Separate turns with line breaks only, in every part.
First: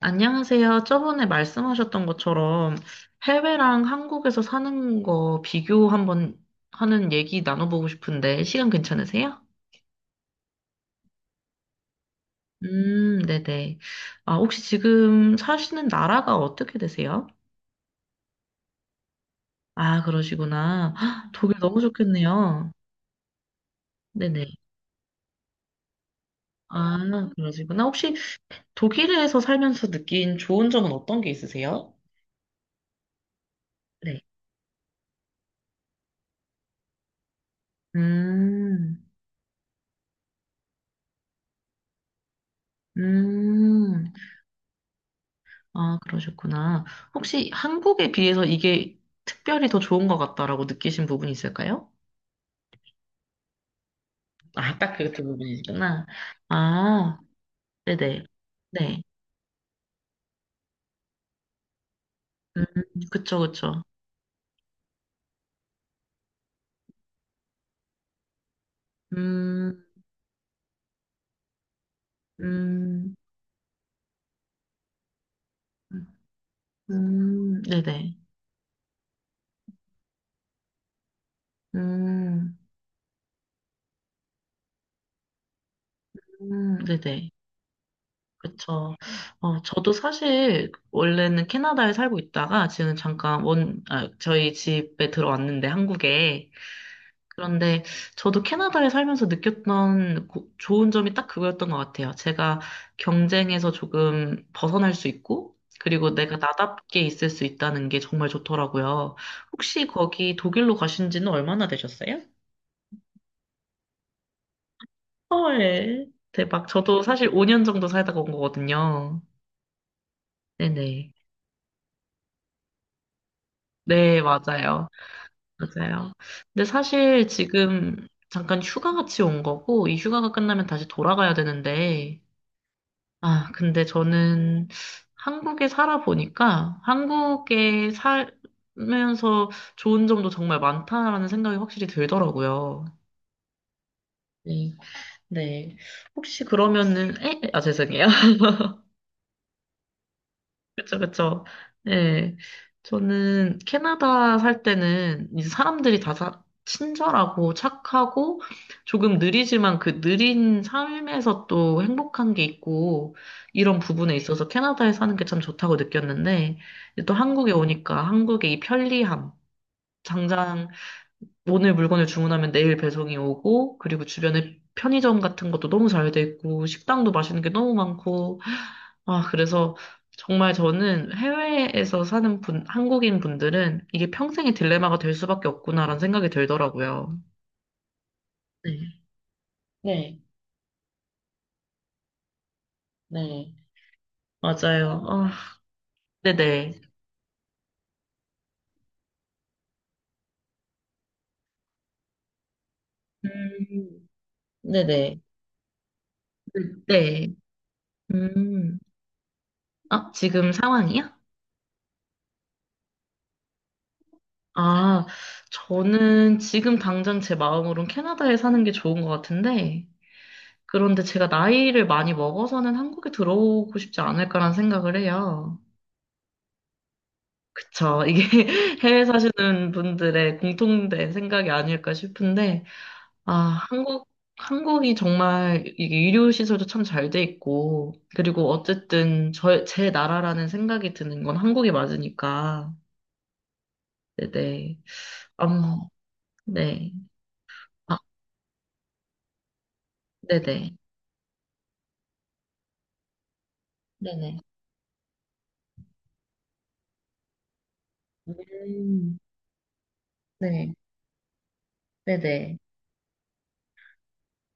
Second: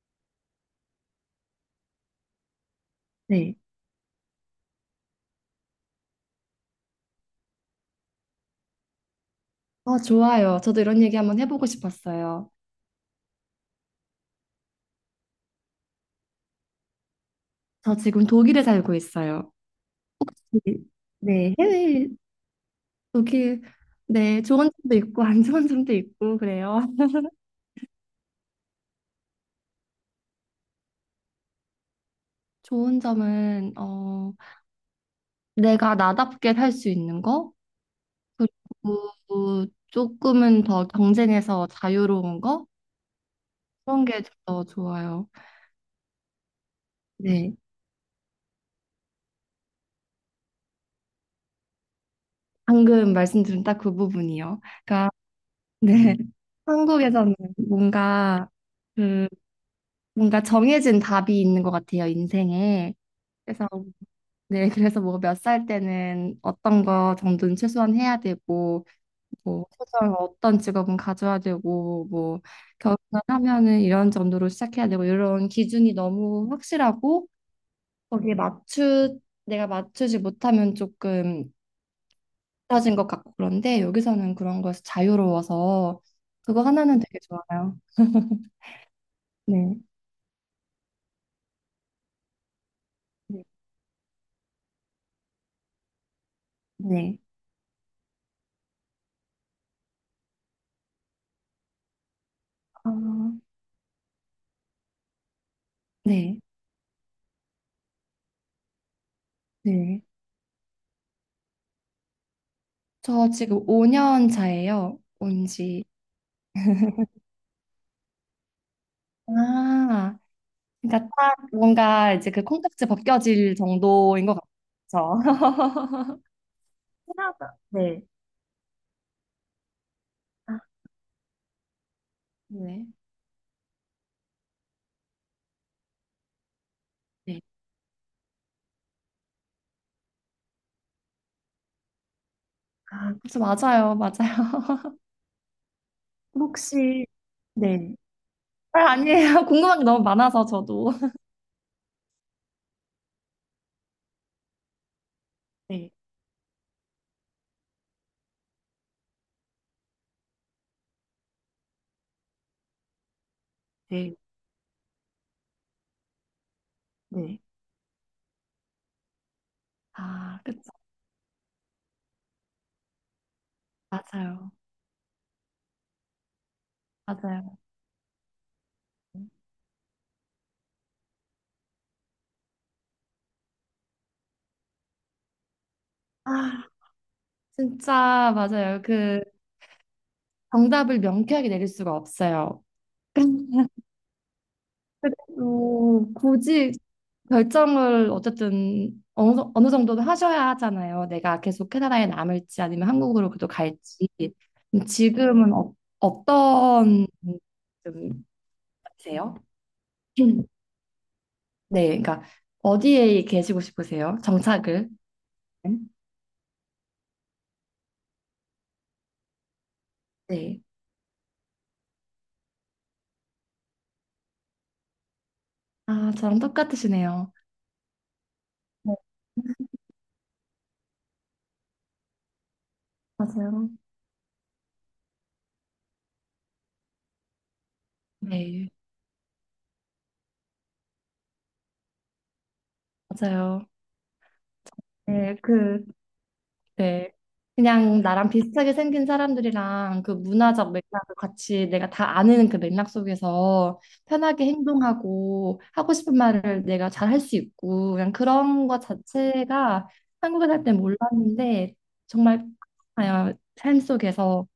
안녕하세요. 저번에 말씀하셨던 것처럼
네.
해외랑 한국에서 사는 거 비교 한번 하는 얘기 나눠보고 싶은데 시간 괜찮으세요?
좋아요. 저도 이런 얘기 한번 해보고 싶었어요.
네네. 아, 혹시 지금 사시는 나라가 어떻게 되세요?
저 지금 독일에 살고 있어요.
아,
네,
그러시구나. 헉,
네,
독일 너무
해외
좋겠네요.
독일. 네,
네네.
좋은 점도 있고 안 좋은 점도 있고 그래요.
아, 그러시구나. 혹시 독일에서 살면서 느낀 좋은 점은 어떤 게 있으세요?
좋은 점은
네.
내가 나답게 살 수 있는 거,
음,
그리고 조금은 더 경쟁에서 자유로운 거 그런
음.
게 더 좋아요.
아, 그러셨구나. 혹시
네,
한국에 비해서 이게 특별히 더 좋은 것 같다라고 느끼신 부분이 있을까요?
방금 말씀드린 딱 그 부분이요.
아, 딱
그러니까
그 두 부분이시구나.
네,
아,
한국에서는
네네.
뭔가
네.
그 뭔가 정해진 답이 있는 것 같아요,
음,
인생에.
그쵸,
그래서,
그쵸.
네, 그래서 뭐 몇 살 때는 어떤 거 정도는 최소한 해야 되고, 뭐,
음,
최소한 어떤 직업은 가져야 되고, 뭐,
음,
결혼을 하면은 이런 정도로 시작해야 되고, 이런 기준이 너무 확실하고,
네네.
거기에 맞추, 내가 맞추지 못하면 조금
음,
떨어진 것 같고, 그런데 여기서는 그런 거에서 자유로워서, 그거 하나는 되게
네네.
좋아요.
그쵸.
네.
저도 사실 원래는 캐나다에 살고 있다가 지금 잠깐
네.
아, 저희 집에 들어왔는데 한국에
네.
그런데 저도 캐나다에 살면서 느꼈던 좋은 점이 딱 그거였던 것 같아요. 제가
아,
경쟁에서 조금 벗어날 수 있고, 그리고 내가
네.
나답게 있을 수 있다는 게 정말 좋더라고요. 혹시
네.
거기 독일로 가신 지는 얼마나 되셨어요?
저 지금 5년 차예요. 온 지.
헐, 대박. 저도 사실 5년 정도 살다가 온 거거든요.
아, 그러니까
네네.
딱 뭔가 이제 그 콩깍지 벗겨질
네,
정도인 것
맞아요.
같죠.
맞아요. 근데 사실
하나가 네.
지금 잠깐 휴가 같이 온 거고, 이 휴가가
아,
끝나면 다시 돌아가야 되는데,
네.
아, 근데 저는 한국에 살아보니까
네.
한국에 살면서 좋은 점도 정말 많다라는 생각이 확실히 들더라고요.
아, 그래서 맞아요. 맞아요.
네. 네. 혹시
혹시
그러면은, 에? 아,
네.
죄송해요.
아, 아니에요. 궁금한 게 너무 많아서 저도.
그쵸, 그쵸. 네, 저는 캐나다 살 때는 이제
네.
사람들이 친절하고 착하고 조금 느리지만 그 느린 삶에서 또 행복한 게 있고 이런 부분에
네.
있어서 캐나다에 사는 게 참 좋다고 느꼈는데 이제 또
네.
한국에 오니까 한국의 이 편리함,
아, 그쵸.
당장 오늘 물건을 주문하면 내일 배송이 오고, 그리고
맞아요.
주변에 편의점 같은 것도 너무 잘 돼 있고, 식당도 맛있는 게
맞아요.
너무 많고, 아, 그래서 정말 저는 해외에서 사는 분, 한국인 분들은 이게 평생의 딜레마가 될 수밖에 없구나라는 생각이
아,
들더라고요.
진짜 맞아요.
네, 네,
정답을 명쾌하게 내릴 수가 없어요.
네. 맞아요. 아,
그래도 굳이
네네.
결정을 어쨌든 어느 정도는 하셔야 하잖아요. 내가 계속 캐나다에 남을지 아니면 한국으로 그래도
음,
갈지. 그럼
네네.
지금은 어떤
네.
좀
음,
세요?
아, 지금 상황이요?
네, 그러니까 어디에 계시고 싶으세요? 정착을?
아, 저는 지금 당장 제 마음으론 캐나다에 사는 게 좋은 것 같은데,
네.
그런데 제가 나이를 많이 먹어서는 한국에 들어오고 싶지 않을까라는 생각을 해요.
아, 저랑 똑같으시네요.
그쵸. 이게
네,
해외 사시는 분들의 공통된 생각이 아닐까 싶은데, 아,
맞아요.
한국, 한국이 정말 이게 의료시설도 참 잘 돼 있고, 그리고
네,
어쨌든 제 나라라는 생각이 드는 건 한국이 맞으니까.
맞아요.
네네.
네, 그
아무, 네.
네.
아,
그냥 나랑 비슷하게 생긴 사람들이랑 그 문화적
네네.
맥락을 같이 내가 다 아는 그 맥락 속에서
네네.
편하게 행동하고 하고 싶은 말을 내가 잘 할 수 있고 그냥 그런 것
음,
자체가 한국에 살 때
네,
몰랐는데 정말
네네.
아, 삶 속에서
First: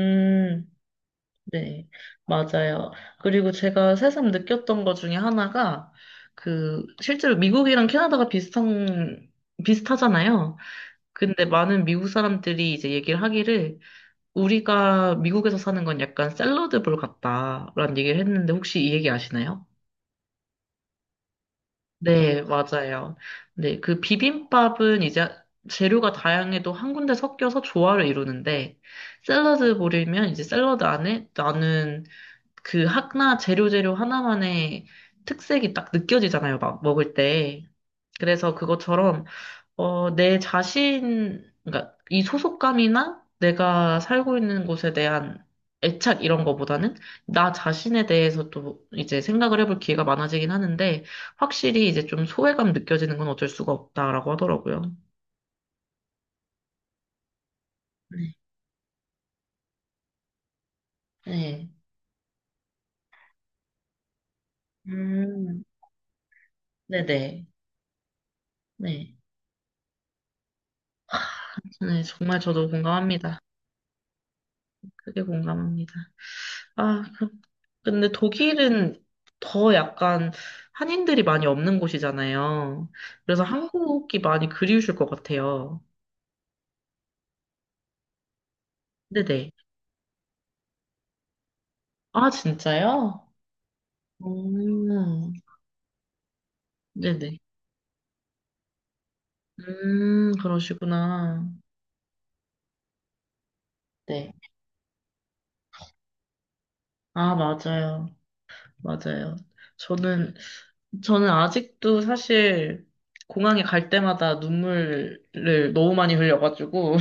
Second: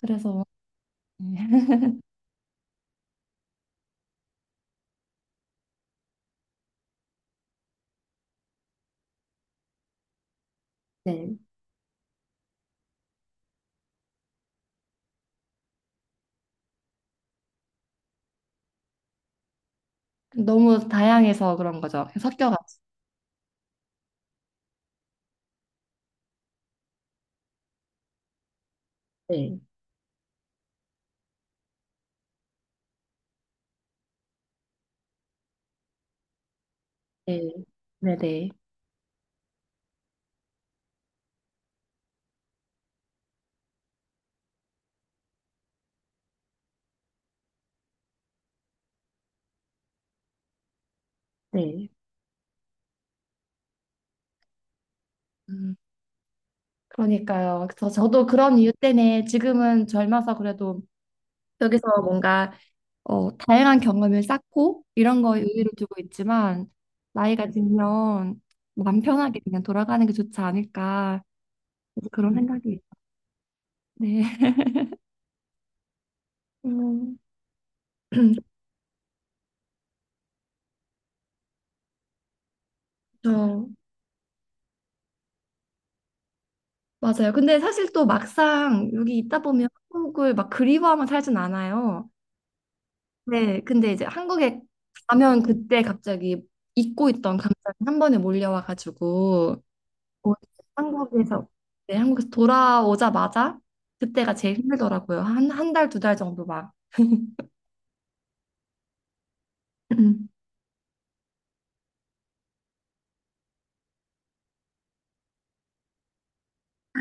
그래서
네, 맞아요. 그리고 제가 새삼 느꼈던 것 중에 하나가, 실제로 미국이랑 캐나다가 비슷하잖아요.
네.
근데 많은 미국 사람들이 이제 얘기를 하기를, 우리가 미국에서 사는 건 약간 샐러드볼 같다라는 얘기를 했는데, 혹시 이 얘기 아시나요?
너무 다양해서 그런 거죠.
네,
섞여가지고.
맞아요. 네, 그 비빔밥은 이제 재료가 다양해도 한 군데 섞여서 조화를 이루는데,
네.
샐러드 볼이면 이제 샐러드 안에 나는 재료 하나만의 특색이 딱 느껴지잖아요, 막 먹을
네.
때.
네네.
그래서 그것처럼 내 자신, 그러니까 이 소속감이나 내가 살고 있는 곳에 대한 애착 이런 거보다는 나 자신에 대해서 또 이제 생각을 해볼 기회가 많아지긴 하는데 확실히
네.
이제 좀 소외감 느껴지는 건 어쩔 수가 없다라고 하더라고요.
음, 그러니까요. 그래서 저도
네.
그런 이유 때문에 지금은 젊어서 그래도
네.
여기서 뭔가 다양한 경험을 쌓고 이런 거에
음.
의의를 두고 있지만
네네.
나이가 들면 마음
네.
편하게 그냥 돌아가는 게 좋지 않을까
네,
그래서 그런
정말 저도
생각이 있-
공감합니다.
네.
크게 공감합니다. 아,
음,
그- 근데 독일은 더 약간 한인들이 많이 없는 곳이잖아요. 그래서
그렇죠.
한국이 많이 그리우실 것 같아요.
맞아요. 근데 사실 또 막상 여기 있다
네네.
보면 한국을 막 그리워하면 살진 않아요.
아, 진짜요?
네. 근데 이제 한국에
음,
가면 그때 갑자기 잊고 있던
네네.
감정이 한 번에 몰려와가지고 어,
그러시구나.
한국에서 네, 한국에서 돌아오자마자
네.
그때가 제일 힘들더라고요. 한 한 달, 두 달 정도 막.
아, 맞아요. 맞아요. 저는, 저는 아직도 사실 공항에 갈 때마다 눈물을 너무 많이 흘려가지고,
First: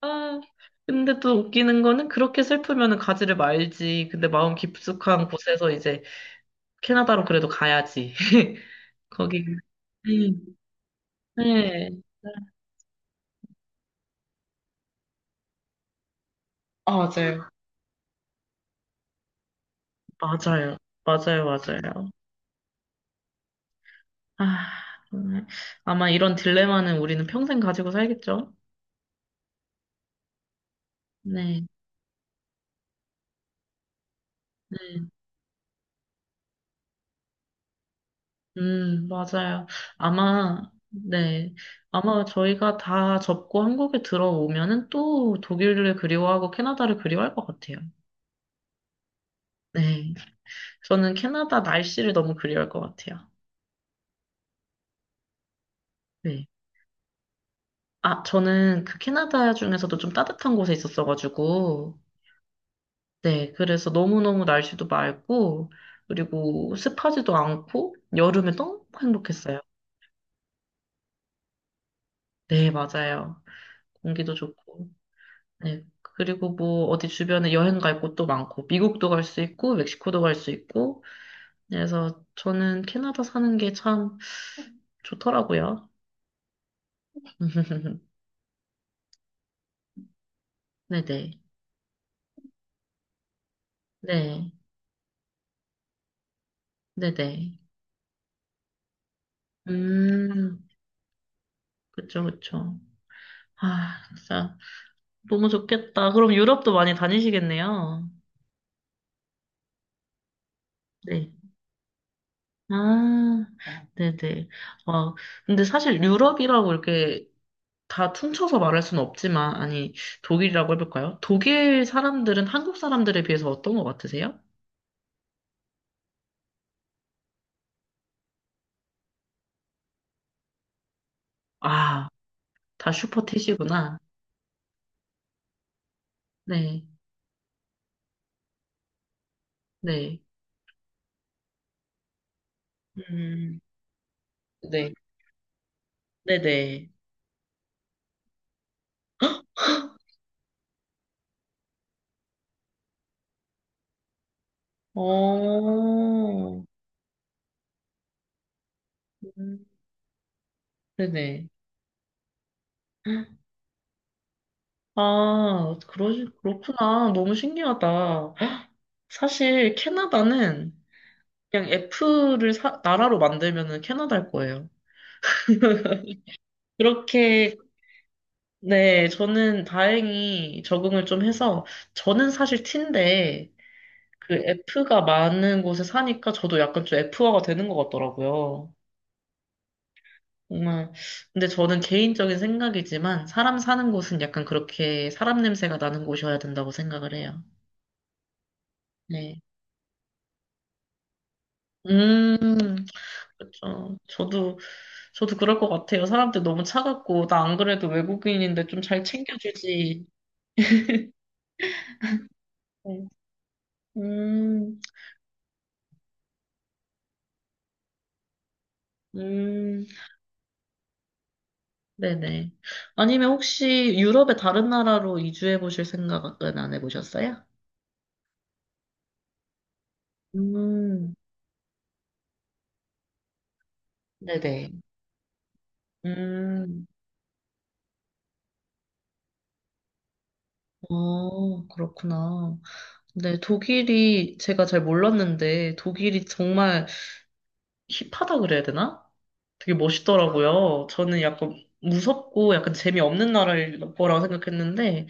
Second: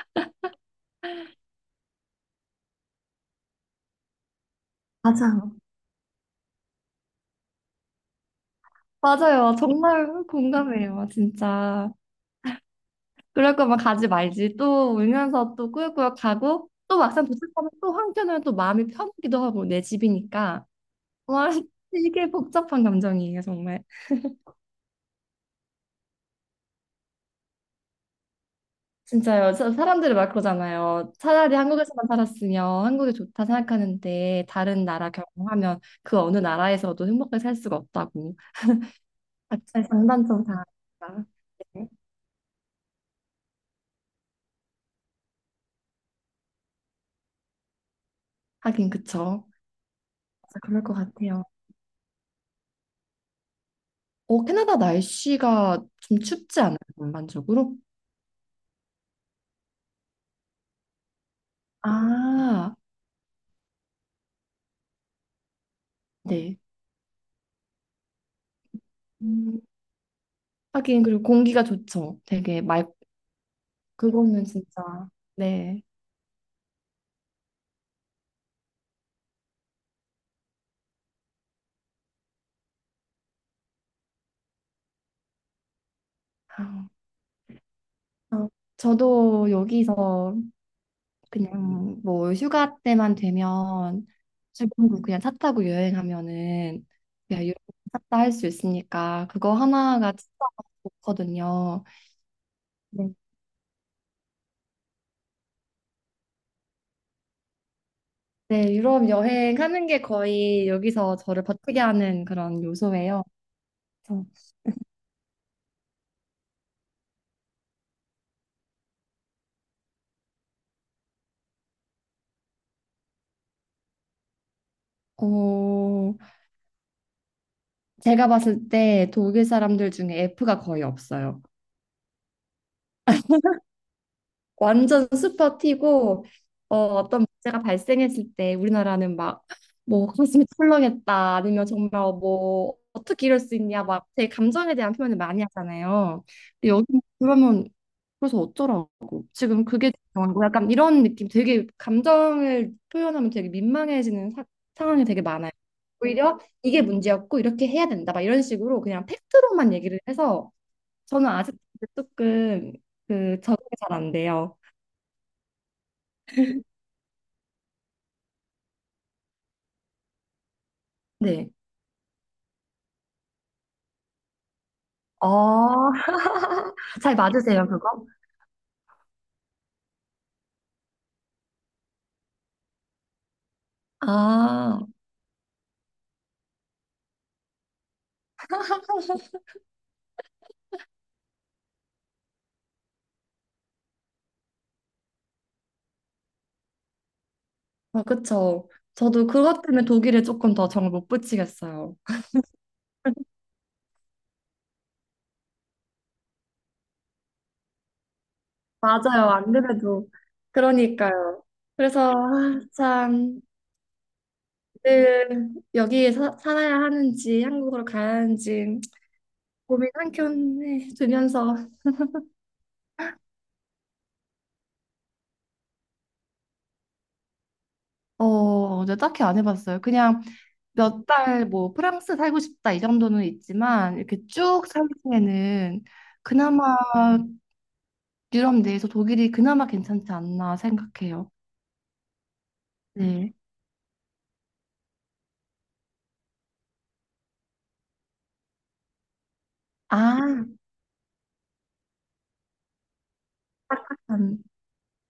아, 근데 또 웃기는 거는 그렇게 슬프면 가지를 말지. 근데 마음 깊숙한
맞아요.
곳에서 이제 캐나다로 그래도 가야지. 거기.
맞아요. 정말
음.
공감해요.
네.
진짜. 그럴 거면 가지 말지. 또 울면서 또 꾸역꾸역 가고
아,
또 막상
맞아요.
도착하면 또 한켠으로는 또 마음이 편하기도 하고 내 집이니까.
맞아요.
와,
맞아요.
이게 복잡한 감정이에요, 정말.
아, 정말. 아마 이런 딜레마는 우리는 평생 가지고 살겠죠?
진짜요. 사- 사람들이 막 그러잖아요. 차라리
네.
한국에서만 살았으면 한국이 좋다 생각하는데
네.
다른 나라 경험하면 그 어느 나라에서도 행복하게 살 수가 없다고.
맞아요.
각자의 장단점
아마,
다알
네.
네.
아마 저희가 다 접고 한국에 들어오면은 또 독일을 그리워하고 캐나다를 그리워할 것 같아요.
하긴 그쵸.
네.
진짜 그럴 것
저는
같아요.
캐나다 날씨를 너무 그리워할 것 같아요.
어, 캐나다 날씨가 좀
네.
춥지 않아요, 전반적으로?
아, 저는 그 캐나다 중에서도 좀 따뜻한 곳에 있었어가지고,
아,
네. 그래서 너무너무 날씨도 맑고,
네.
그리고 습하지도 않고, 여름에 너무 행복했어요.
음, 하긴 그리고 공기가 좋죠. 되게
네,
맑.
맞아요. 공기도
그거는
좋고,
진짜 네.
네. 그리고 뭐, 어디 주변에 여행 갈 곳도 많고, 미국도 갈 수 있고, 멕시코도 갈 수 있고, 그래서 저는 캐나다 사는 게 참 좋더라고요.
아, 어, 저도 여기서
네네.
그냥 뭐 휴가 때만 되면
네.
사국 그냥 차 타고 여행하면은 그냥 유럽
네네.
샀다 할 수 있으니까 그거 하나가 진짜
음,
좋거든요.
그쵸, 그쵸.
네.
아, 진짜 너무 좋겠다. 그럼 유럽도 많이 다니시겠네요.
네, 유럽 여행하는 게 거의 여기서
네.
저를 버티게 하는 그런 요소예요.
아,
그래서,
네네. 어 근데 사실 유럽이라고 이렇게 다 퉁쳐서 말할 수는 없지만, 아니, 독일이라고 해볼까요? 독일 사람들은 한국 사람들에 비해서 어떤 것 같으세요?
어, 제가 봤을 때 독일 사람들 중에 F가 거의 없어요.
아, 다 슈퍼티시구나.
완전 슈퍼 T고
네,
어떤 문제가 발생했을 때 우리나라는 막 뭐
네.
가슴이 철렁했다 아니면 정말 뭐 어떻게 이럴 수
음,
있냐 막 제 감정에 대한
네,
표현을 많이 하잖아요. 근데 여기
네네.
그러면 그래서 어쩌라고 지금 그게 중요한 거 약간 이런 느낌 되게 감정을 표현하면 되게 민망해지는 사- 상황이 되게 많아요. 오히려
어,
이게 문제였고 이렇게 해야 된다 막 이런 식으로 그냥
음,
팩트로만 얘기를 해서 저는
네네.
아직 조금 그 적응이 잘 안 돼요.
아, 그러, 그렇구나. 너무 신기하다. 사실 캐나다는
네.
그냥 F를 나라로 만들면은 캐나다일 거예요.
어, 잘
그렇게,
맞으세요, 그거?
네, 저는 다행히 적응을 좀 해서, 저는 사실 T인데, 그
아,
F가 많은 곳에 사니까 저도 약간 좀 F화가 되는 것 같더라고요. 정말. 근데 저는 개인적인 생각이지만, 사람 사는 곳은 약간 그렇게 사람 냄새가 나는 곳이어야 된다고 생각을 해요.
아, 그쵸. 저도
네.
그것 때문에 독일에 조금 더 정을 못 붙이겠어요.
음, 그쵸. 저도 그럴 것 같아요. 사람들 너무 차갑고, 나 안 그래도 외국인인데 좀 잘
맞아요, 안
챙겨주지.
그래도. 그러니까요. 그래서, 아,
네.
참,
음,
늘 살아야 하는지, 한국으로 가야 하는지,
음,
고민 한켠에 두면서.
네네. 아니면 혹시 유럽의 다른 나라로 이주해 보실 생각은 안 해보셨어요?
저 딱히 안 해봤어요. 그냥 몇
음,
달 뭐 프랑스 살고 싶다 이 정도는 있지만 이렇게 쭉
네네.
살기에는 그나마
음,
유럽 내에서 독일이 그나마 괜찮지 않나 생각해요.
어, 그렇구나.
네.
네, 독일이 제가 잘 몰랐는데, 독일이 정말 힙하다 그래야 되나? 되게
아,
멋있더라고요. 저는 약간 무섭고 약간 재미없는 나라일 거라고 생각했는데,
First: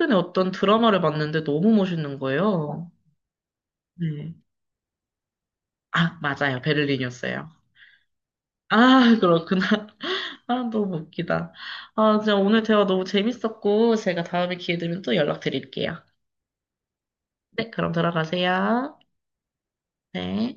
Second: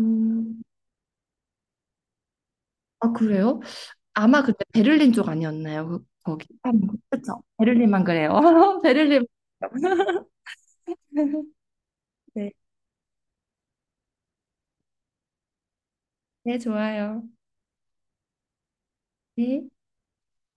음,
어떤
음,
드라마를 봤는데 너무 멋있는 거예요.
아, 그래요?
네.
아마 그때 베를린 쪽 아니었나요? 그-
아,
거기.
맞아요.
그렇죠.
베를린이었어요.
베를린만 그래요.
아,
베를린.
그렇구나. 아, 너무 웃기다. 아, 진짜
네,
오늘 대화 너무 재밌었고, 제가 다음에 기회 되면 또 연락드릴게요.
네, 좋아요.
네, 그럼 들어가세요.
네.
네.